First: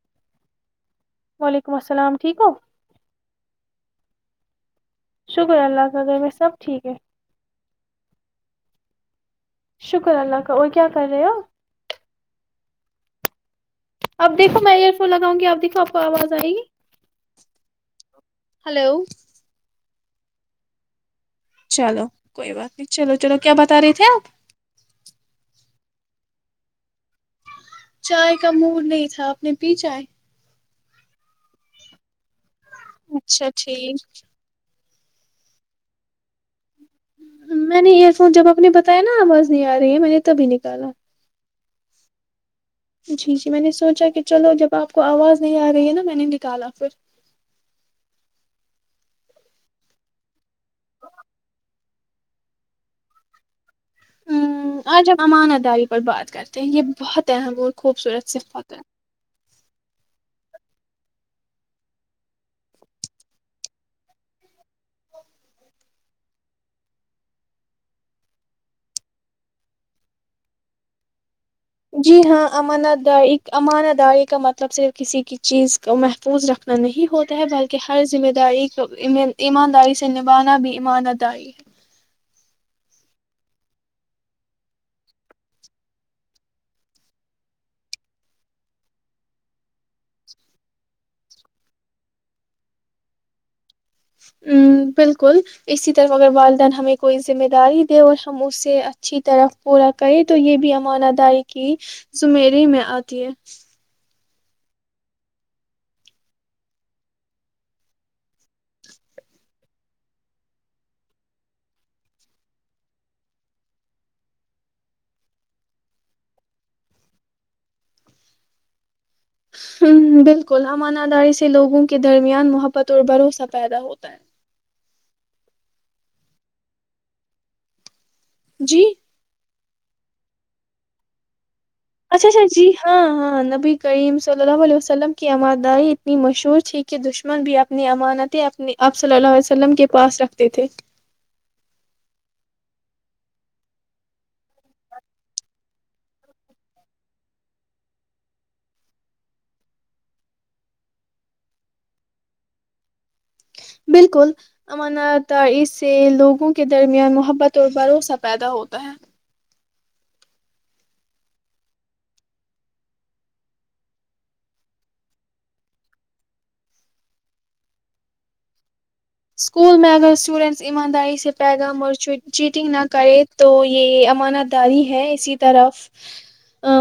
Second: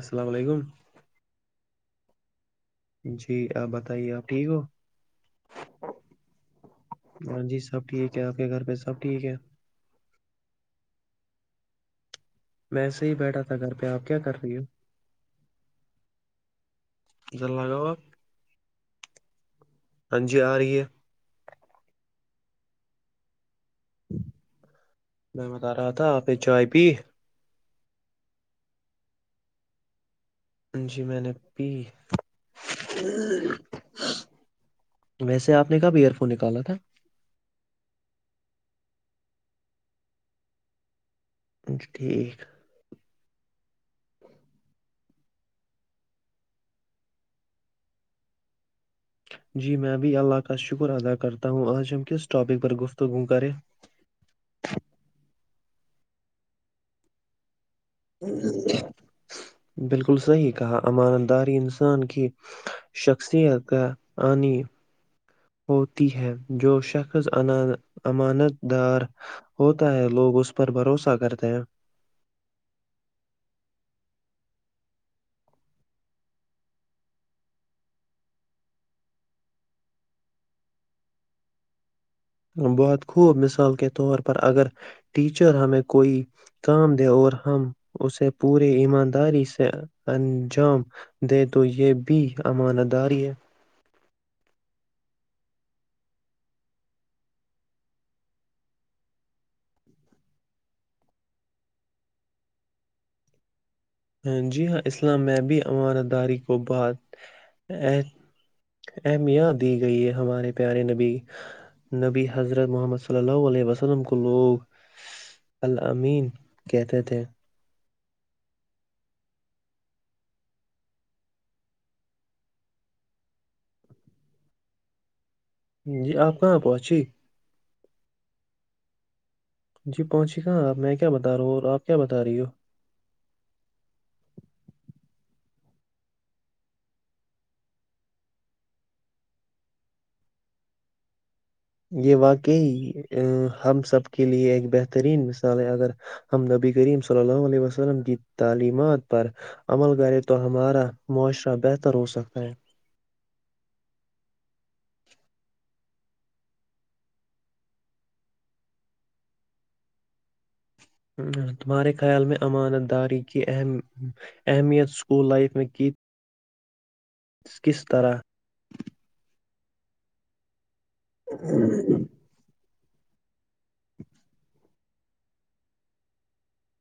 السلام علیکم وعلیکم السلام ٹھیک ہو جی آپ بتائیے آپ ٹھیک ہو شکر اللہ تعال میں سب ٹھیک ہے ہاں جی سب ٹھیک ہے آپ کے گھر پہ سب ٹھیک ہے [unintelligible] شکر اللہ کا اور کیا کر رہے ہو؟ [unintelligible] میں ایسے ہی بیٹھا تھا گھر پہ آپ کیا کر اب رہی دیکھو ہو میں ایئر فون لگاؤں گی آپ دیکھو آپ کو آواز آئے گی ادھر لگاؤ آپ ہلو ہاں جی آ رہی ہے [unintelligible] چلو کوئی بات نہیں چلو چلو کیا بتا رہے تھے آپ [unintelligible] میں رہا تھا آپ نے چائے پی [unintelligible] چائے کا مور نہیں تھا اپ نے پی چائے جی میں نے پی اچھا ٹھیک [unintelligible] ویسے آپ نے کب ایئر فون نکالا تھا میں نے ایئر فون جب آپ نے بتایا نا آواز نہیں آ رہی ہے میں نے تبھی نکالا ہم ٹھیک [unintelligible] جی جی میں نے س کچ کچ ل جب آ [unintelligible] کو آواز نہیں آ رہی ہے نا میں نے نکالا پھر [unintelligible] جی میں ابھی اللہ کا شکر ادا کرتا ہوں آج ہم کس ٹاپک پر گفتگو کریں ہ آج ہم امان اداری پر بات کرتے ہیں یہ بہت اہم خوبصورت صفت ہے بالکل صحی کہا امانداری انسان کی شخصیت کا آنی ہوتی ہے جو شخص امانت دار ہوتا ہے لوگ اس پر بھروسہ کرتے ہیں جی ہاں امانت د امانہ داری کا مطلب صرف کسی کی چیز کو محفوظ رکھنا نہیں ہوتا ہے بلکہ ہر ذمہ داری کو ایمانداری سے نبھانا بھی ایمانت داری ہے پر اگر ٹیچر ہمیں کوئی کام دے اور ہم اسے پوری ایمانداری سے انجام دے تو یہ بھی امانت داری ہے ہ بالکل اسی طرف اگر والدین ہمیں کوئی ذمہ داری دے اور ہم اسے اچھی طرف پورا کریں تو یہ بھی امان اداری کی زمری میں آتی ہے جی ہاں اسلام میںب عمارت داری کو بات ا اہمیت دی گئی ہے ہمارے پیارے نبی نبی حضرت محمد صلی اللہ علیہ وسلم کو لوگ المین کہتے تھے بالکل امانہ داری سے لوگوں کے درمیان محبت اور بھروسہ پیدا ہوتا ہے جی آپ کہاں پہنچی جی جی پہنچی گا میں کیا بتا رہا ہوں اور آپ کیا بتا اچھا رہی اچھا ہو جی ہاں ہاں نبی کریم صلی اللہ علیہ وسلم کی آماد اتنی مشہور تھی کہ دشمن بھی اپنی امانتیں اپنی آپ صلی اللہ علیہ ولم کے پاس رکھتے تھے یہ واقعی ہم سب کے لیئے ایک بہترین مثال ہے اگر ہم نبی کریم صلی اللہ علیہ وسلم کی تعلیمات پر عمل کریں تو ہمارا معاشرہ بہتر ہو سکتا ہے بالکل امانات اس سے لوگوں کے درمیان محبت اور بھروسہ پیدا ہوتا ہے تمہارے خیال میں امانت داری کی اہم اہمیت اسکول لائف میں کی کس طرح اسکول میں اگر اسٹوڈینٹ ایمانداری سے پیغام اور چیٹنگ نہ کرے تو یہ امانت داری ہے اسی طرف ا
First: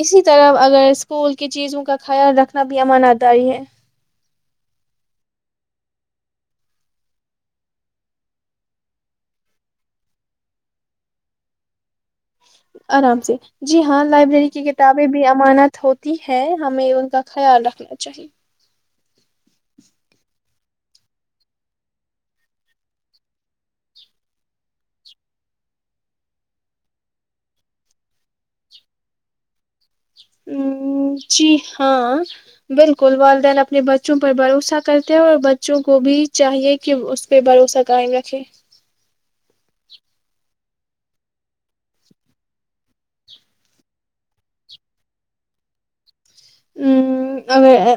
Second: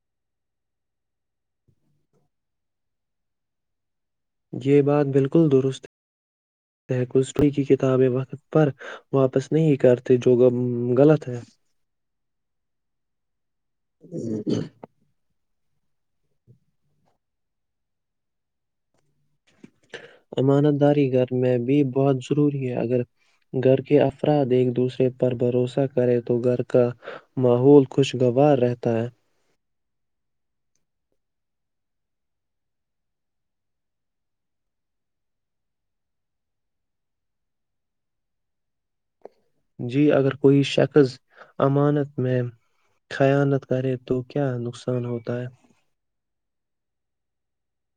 اسی طرف اگر اسکول کی چیزوں کا خیال رکھنا بھی امانت داری ہے یہ بات بالکل درست گی کی کتاب ہے پر واپس نہیں کرتے جو اگر غلط آرام سے جی ہاں ہے لائبریری کی کتابیں بھی امانات ہوتی ہے ہمیں ان کا خیال رکھنا چاہیے امانت داری گھر میں بھی بہت ضروری ہے اگر گھر کے افراد ایک دوسرے پر بھروسہ کرے تو گھر کا ماحول خوشگوار رہتا ہے ہ جی ہاں بالکل والدین اپنے بچوں پر بھروسہ کرتے ہیں اور بچوں کو بھی چاہیے کہ اس پہ بھروسہ قائم رکھے جی اگر کوئی شخص امانت میں خیانت کرے تو کیا نقصان ہوتا ہے ا ا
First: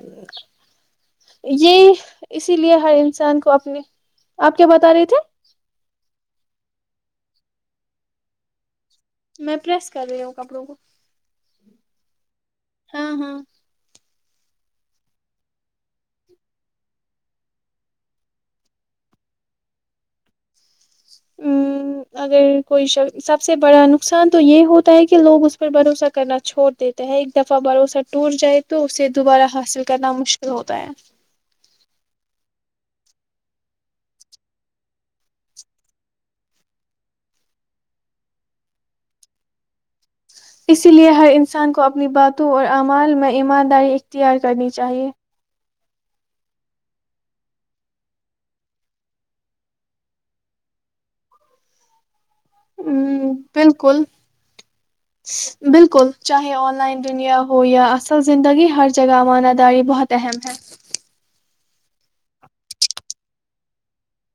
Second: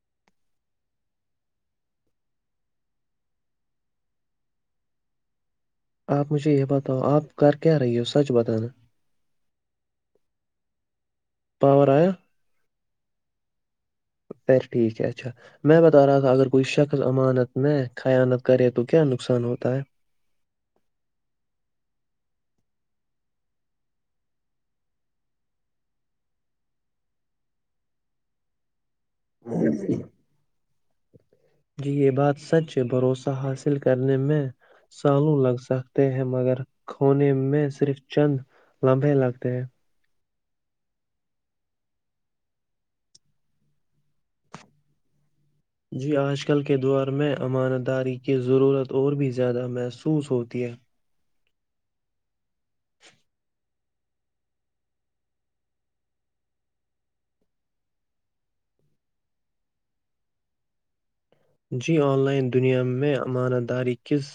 یہ اسی لیے ہر انسان کو اپنے آپ کیا بتا رہے تھے آپ مجھے یہ بتاؤ آپ گ کیا رہی ہو سچ بتانا میں پریس کر رہی ہوں کپڑوں کو پاور ہاں ہاں پر ٹھیک ہے اچھا میں بتا رہا تھا اگر کوئی شخص امانت میں خیانت کرے تو کیا نقصان ہوتا ہے ا اگر کوئی ش سب سے بڑا نقصان تو یہ ہوتا ہے کہ لوگ اس پر بھروسہ کرنا چھوڑ دیتے ہیں ایک دفعہ بھروسہ ٹوٹ جائے تو اس سے دوبارہ حاصل کرنا مشکل ہوتا ہے جی یہ بات سچ بھروسہ حاصل کرنے میں سالو لگ سکتے ہیں مگر کونے میں صرف چند لمبے لگتے ہیں اسی لیے ہر انسان کو اپنی باتوں اور اعمال میں ایمانداری اختیار کرنی چاہیئے جی آج کل کے دور میں امان داری کی ضرورت اور بھی زیادہ محسوس ہوتی ہے ہوں بالکل بالکل بالکل چاہے آن لائن دنیا ہو یا اصل زندگی ہر جگہ امانہ داری بہت اہم ہے جی آن لائن دنیا میں امانہ داری کس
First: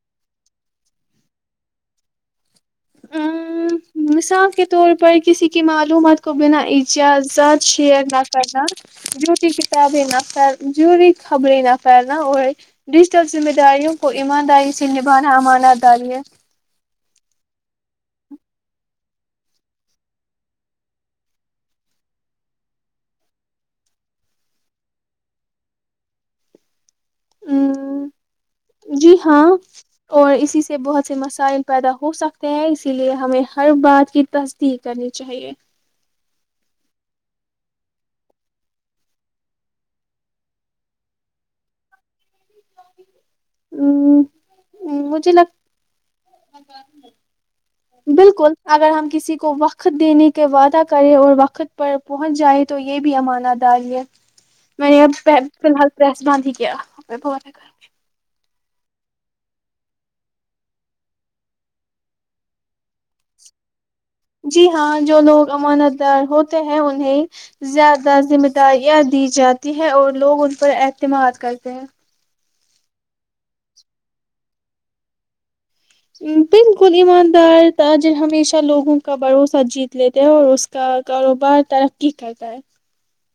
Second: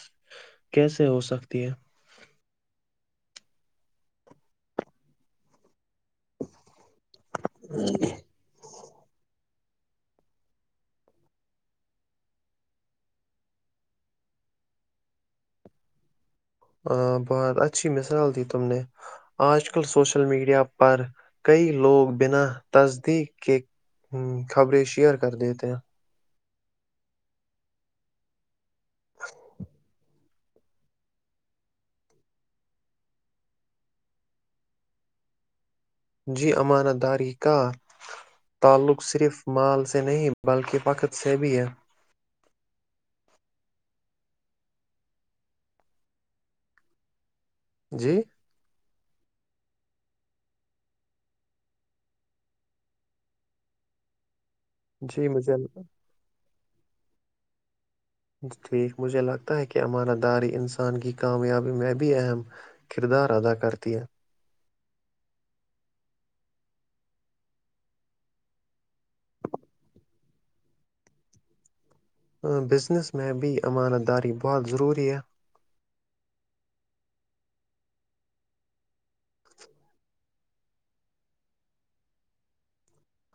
کیسے ہوسکتی ہے ا مثال کے طور پر کسی کی معلومات کو بنا اجہزاد شئیر نہ کرنا جوری کتابیں نہ پ جوری خبریں نہ پھیلنا اور ڈیجیٹل ذمہ داریوں کو ایمانداری سے نبھانا امانت داری ہے [unintelligible] بہت اچھی مثال دی تم نے آج کل سوشل میڈیا پر کئی لوگ بنا تصدیق کے خبریں شیئر کر دیتےے [inaudible] جی ہاں اور اسی سے بہت سے مسائل پیدا ہو سکتے ہیں اسی لیے ہمیں ہر بات کی تصدیق کرنی چاہیے [inaudible] جی امانہ داری کا تعلق صرف مال سے نہیں بلکہ وقت سے بھی ہے [inaudible] جی بالکل اگر ہم کسی کو وقت دینے کے وعدہ کرے اور وقت پر پہنچ جائے تو یہ بھی امانا ڈال ہے میں نے اب جی فی مجھے الحال پرریس باند ہی کیا رہ کر [inaudible] ٹھیک مجھے لگتا ہے کہ امارہ داری انسان کی کامیابی میں بھی اہم کردار ادا کرتی ہے جی ہاں جو لوگ امانت دار ہوتے ہیں انہیں زیادہ ذمہ داریاں دی جاتی ہیں اور لوگ ان پر اعتماد کرتے ہیں بزنس میں بھی امانت داری بہت ضروری ہے بالکل ایماندار تاجر ہمیشہ لوگوں کا بھروسہ جیت لیتے ہیں اور اس کا کاروبار ترقی کرتا ہے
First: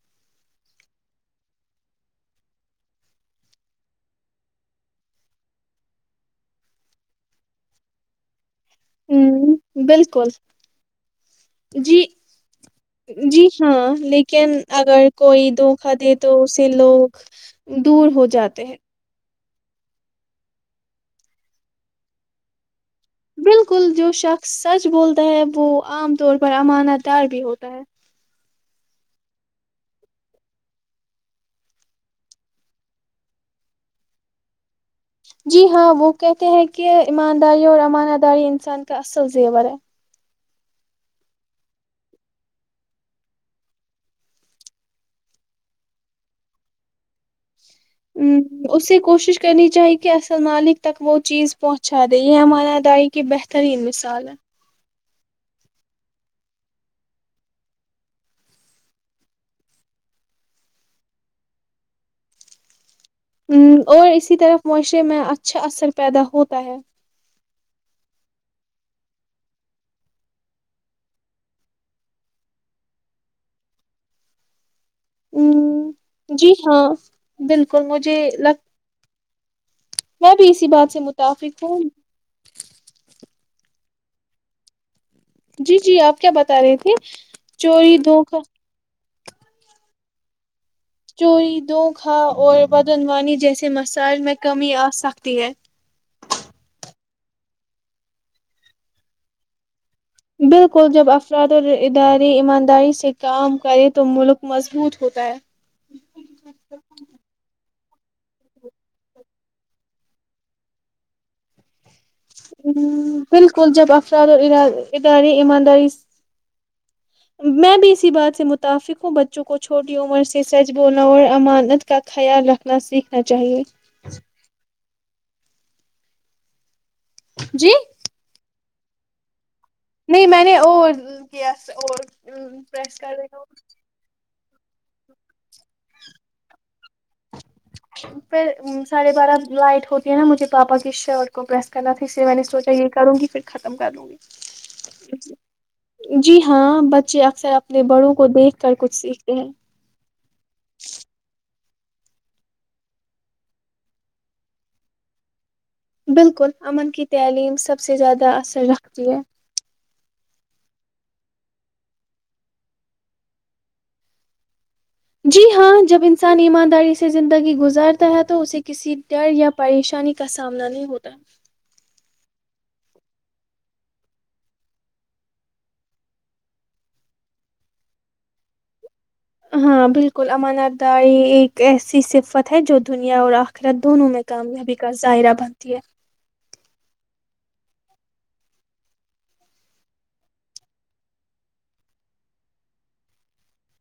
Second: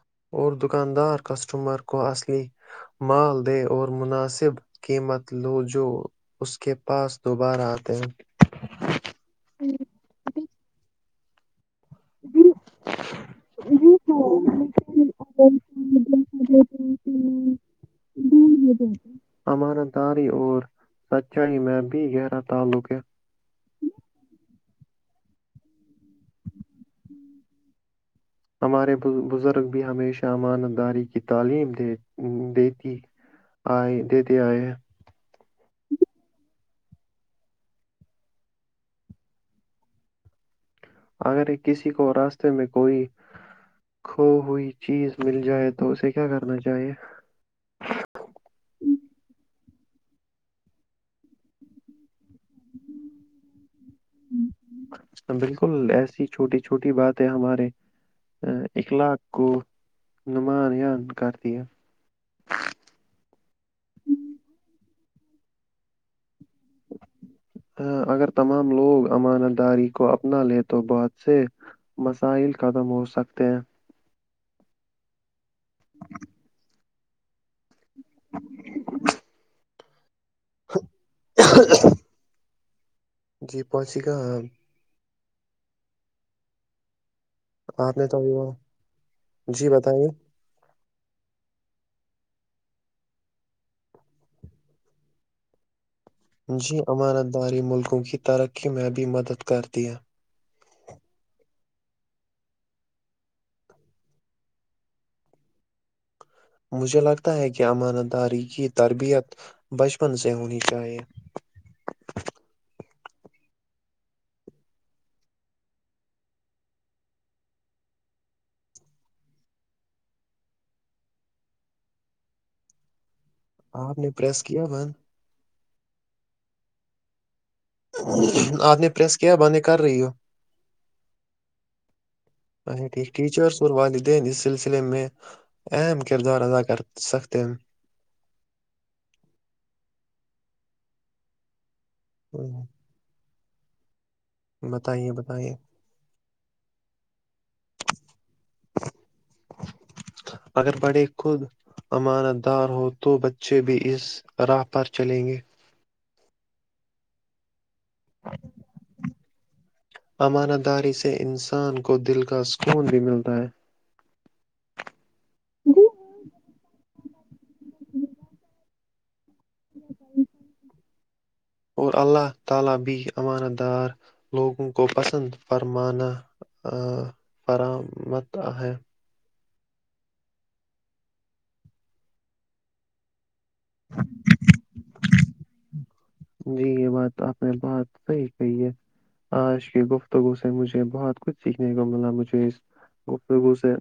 [inaudible] ہوں بالکل [inaudible] جی جی ہاں لیکن اگر ہاں کوئی دھوکا دے تو لیکن اسے لوگ اگر دور ہو جاتے ہیں [inaudible] ہممارا داری اور سچائی میں بھی گہرا تعلق ہے بالکل جو شخص سچ بولتا ہے وہ عام طور پر امانت دار بھی ہوتا ہے ہمارے بزرگ بھی ہمیشہ امانت داری کی تعلیم د دیتی آئے دیتے آئے ہیں جی ہاں وہ کہتے ہیں کہ ایمانداری اور امانہ داری انسان کا اصل زیور ہے [unintelligible] اگر کسی کو راستے میں کوئی کھو ہوئی چیز مل جائے تو اسے کیا کرنا چاہیے ہ اسے کوشش کرنی چاہی کہ اصل مالک تک وہ چیز پہنچا دے یہ ہمارا ادائیی کی بہترین مثال ہے بالکل ایسی چھوٹی چھوٹی باتیں ہمارے اخلاق کو نماانان کر دیا [unintelligible] اور اسی طرف معاشرے میں اچھا اثر پیدا ہوتا ہے ہ اگر تمام لوگ امانت داری کو اپنا لے تو بہت سے مسائل ختم ہو سکتے ہیں ہ جی ہاں بالکل [unintelligible] کو مجھے لگ [unintelligible] میں بھی اسی بات سے متفق ہوں [unintelligible] پچ کا [unintelligible] جی جی آپ کیا بتا رہی تھے چوری آپ نے تو دھوکہ [unintelligible] جی بتائیے چوری دو کھاں اور بدنوانی جیسے مسائج میں کمی آسکتی ہے جی امانت داری ملکوں کی ترقی میں بھی مدد کرتی ہے بالکل جب افراد اور ادارے ایمانداری سے کام کرے تو ملک مضبوط ہوتا ہے [unintelligible] مجھے لگتا ہے کہ امان داری کی تربیت بچپن سے ہونی چاہیے بالکل جب افراد اور ادارے ایمانداری میں بھی اسی بات سے متفق ہوں بچوں کو چھوٹی عمر سے سچ بولنا اور امانت کا خیال رکھنا سیکھ آپ نے پریس کیا بند [unintelligible] جی [unintelligible] آد نے پریس کیا بنے نہیں میں نے اور کیا اور اچھا پریس کر ٹھیک دا ٹیچرس اور والدین اس سلسلے میں اہم کردار ادا کر سکتے ہیں پھر ساڑھے بارہ لائٹ ہوتی ہے نا مجھے تو واپس ٹی شرٹ کو پرس کرنا سے میں نے سوچا یہ کروں گی پھر ختم کر لوں گی بتائیے بتائیے جی ہاں بچے اکثر اپنے بڑوں کو دیکھ کر کچھ سیکھتے ہیں اگر بڑے خود امانت دار ہو تو بچے بھی اس راہ پر چلیں گے بالکل امن کی تعلیم سب سے زیادہ اثر رکھتی ہے امانہ داری سے انسان کو دل کا سکون بھی ملتا ہے جی ہاں جب انسان ایماند داری سے زندگی گزارتا ہے تو اسے کسی ڈر یا پریشانی کا سامنا نہیں ہوتا اور اللہ تعالی بھی امان دار لوگوں کو پسند فرمانا فرمت ہے ہاں بالکل امانات داری ایک ایسی صفت ہے جو دنیا اور آخرت دونوں میں کامیابی کا ائرہ بنتی ہے جی یہ بات آپ نے بہت صحیح کہی ہے آج کی گفتگو سے مجھے بہت کچھ سیکھنے کو ملا مجھے اس گفتگو سے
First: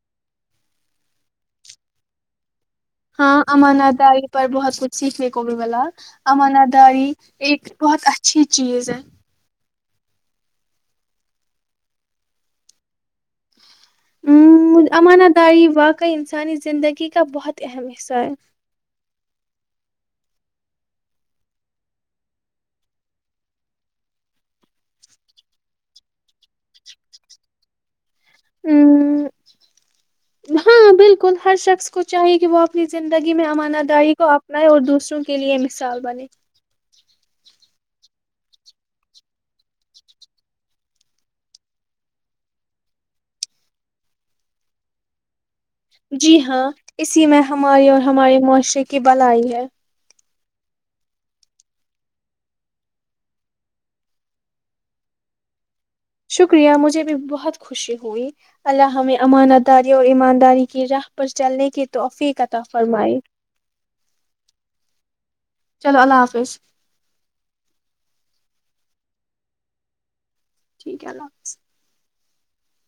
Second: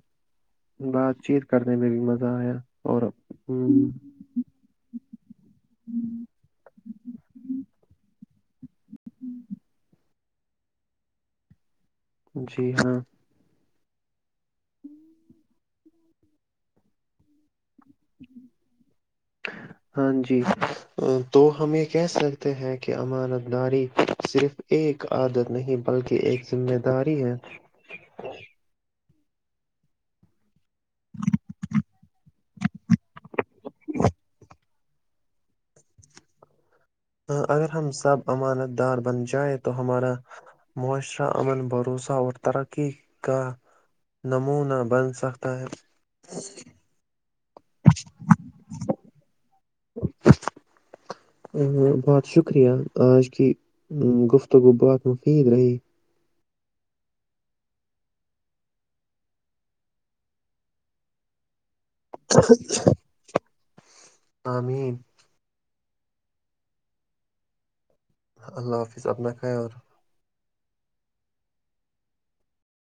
بات چیت کرنے میں بھی مزہ آیا اور ہاں ہم، امانداری پر بہت کچھ سیکھنے کو بھی بلا امانداری ایک بہت اچھی چیز ہے ہوں جی ہاں ہ آ نہ تعاری واقع انسانی زندگی کا بہت تے ہمیسہ ہاں جی تو ہم یہ کہہ سکتے ہیں کہ امانت داری صرف ایک عادت نہیں بلکہ ایک ذمہ داری ہے ہ ہاں بالکل ہر شخص کو چاہیے کہ وہ اپنی زندگی میں امانہ داری کو اپنائے اور دوسروں کے لیے مثال بنے ہ اگر ہم سب امانت دار بن جائے تو ہمارا معاشرہ امن بھروسہ اور ترقی کا نمونہ بن سکتا ہے جی ہاں اسی میں ہماری اور ہمارے معاشرے کی بل آئی ہے بہت شکریہ آج کی گفتگو بہات مفید رہی شکریہ مجھے بھی بہت خوشی ہوئی اللہ ہم امانہ داری اور ایمانداری کی راہ پر چلنے کے توحفیقطا فرمائی آمین چلو اللہ حافظ اللہ حافظ اپنا خیا ر ٹھیک ہے اللہ حافظ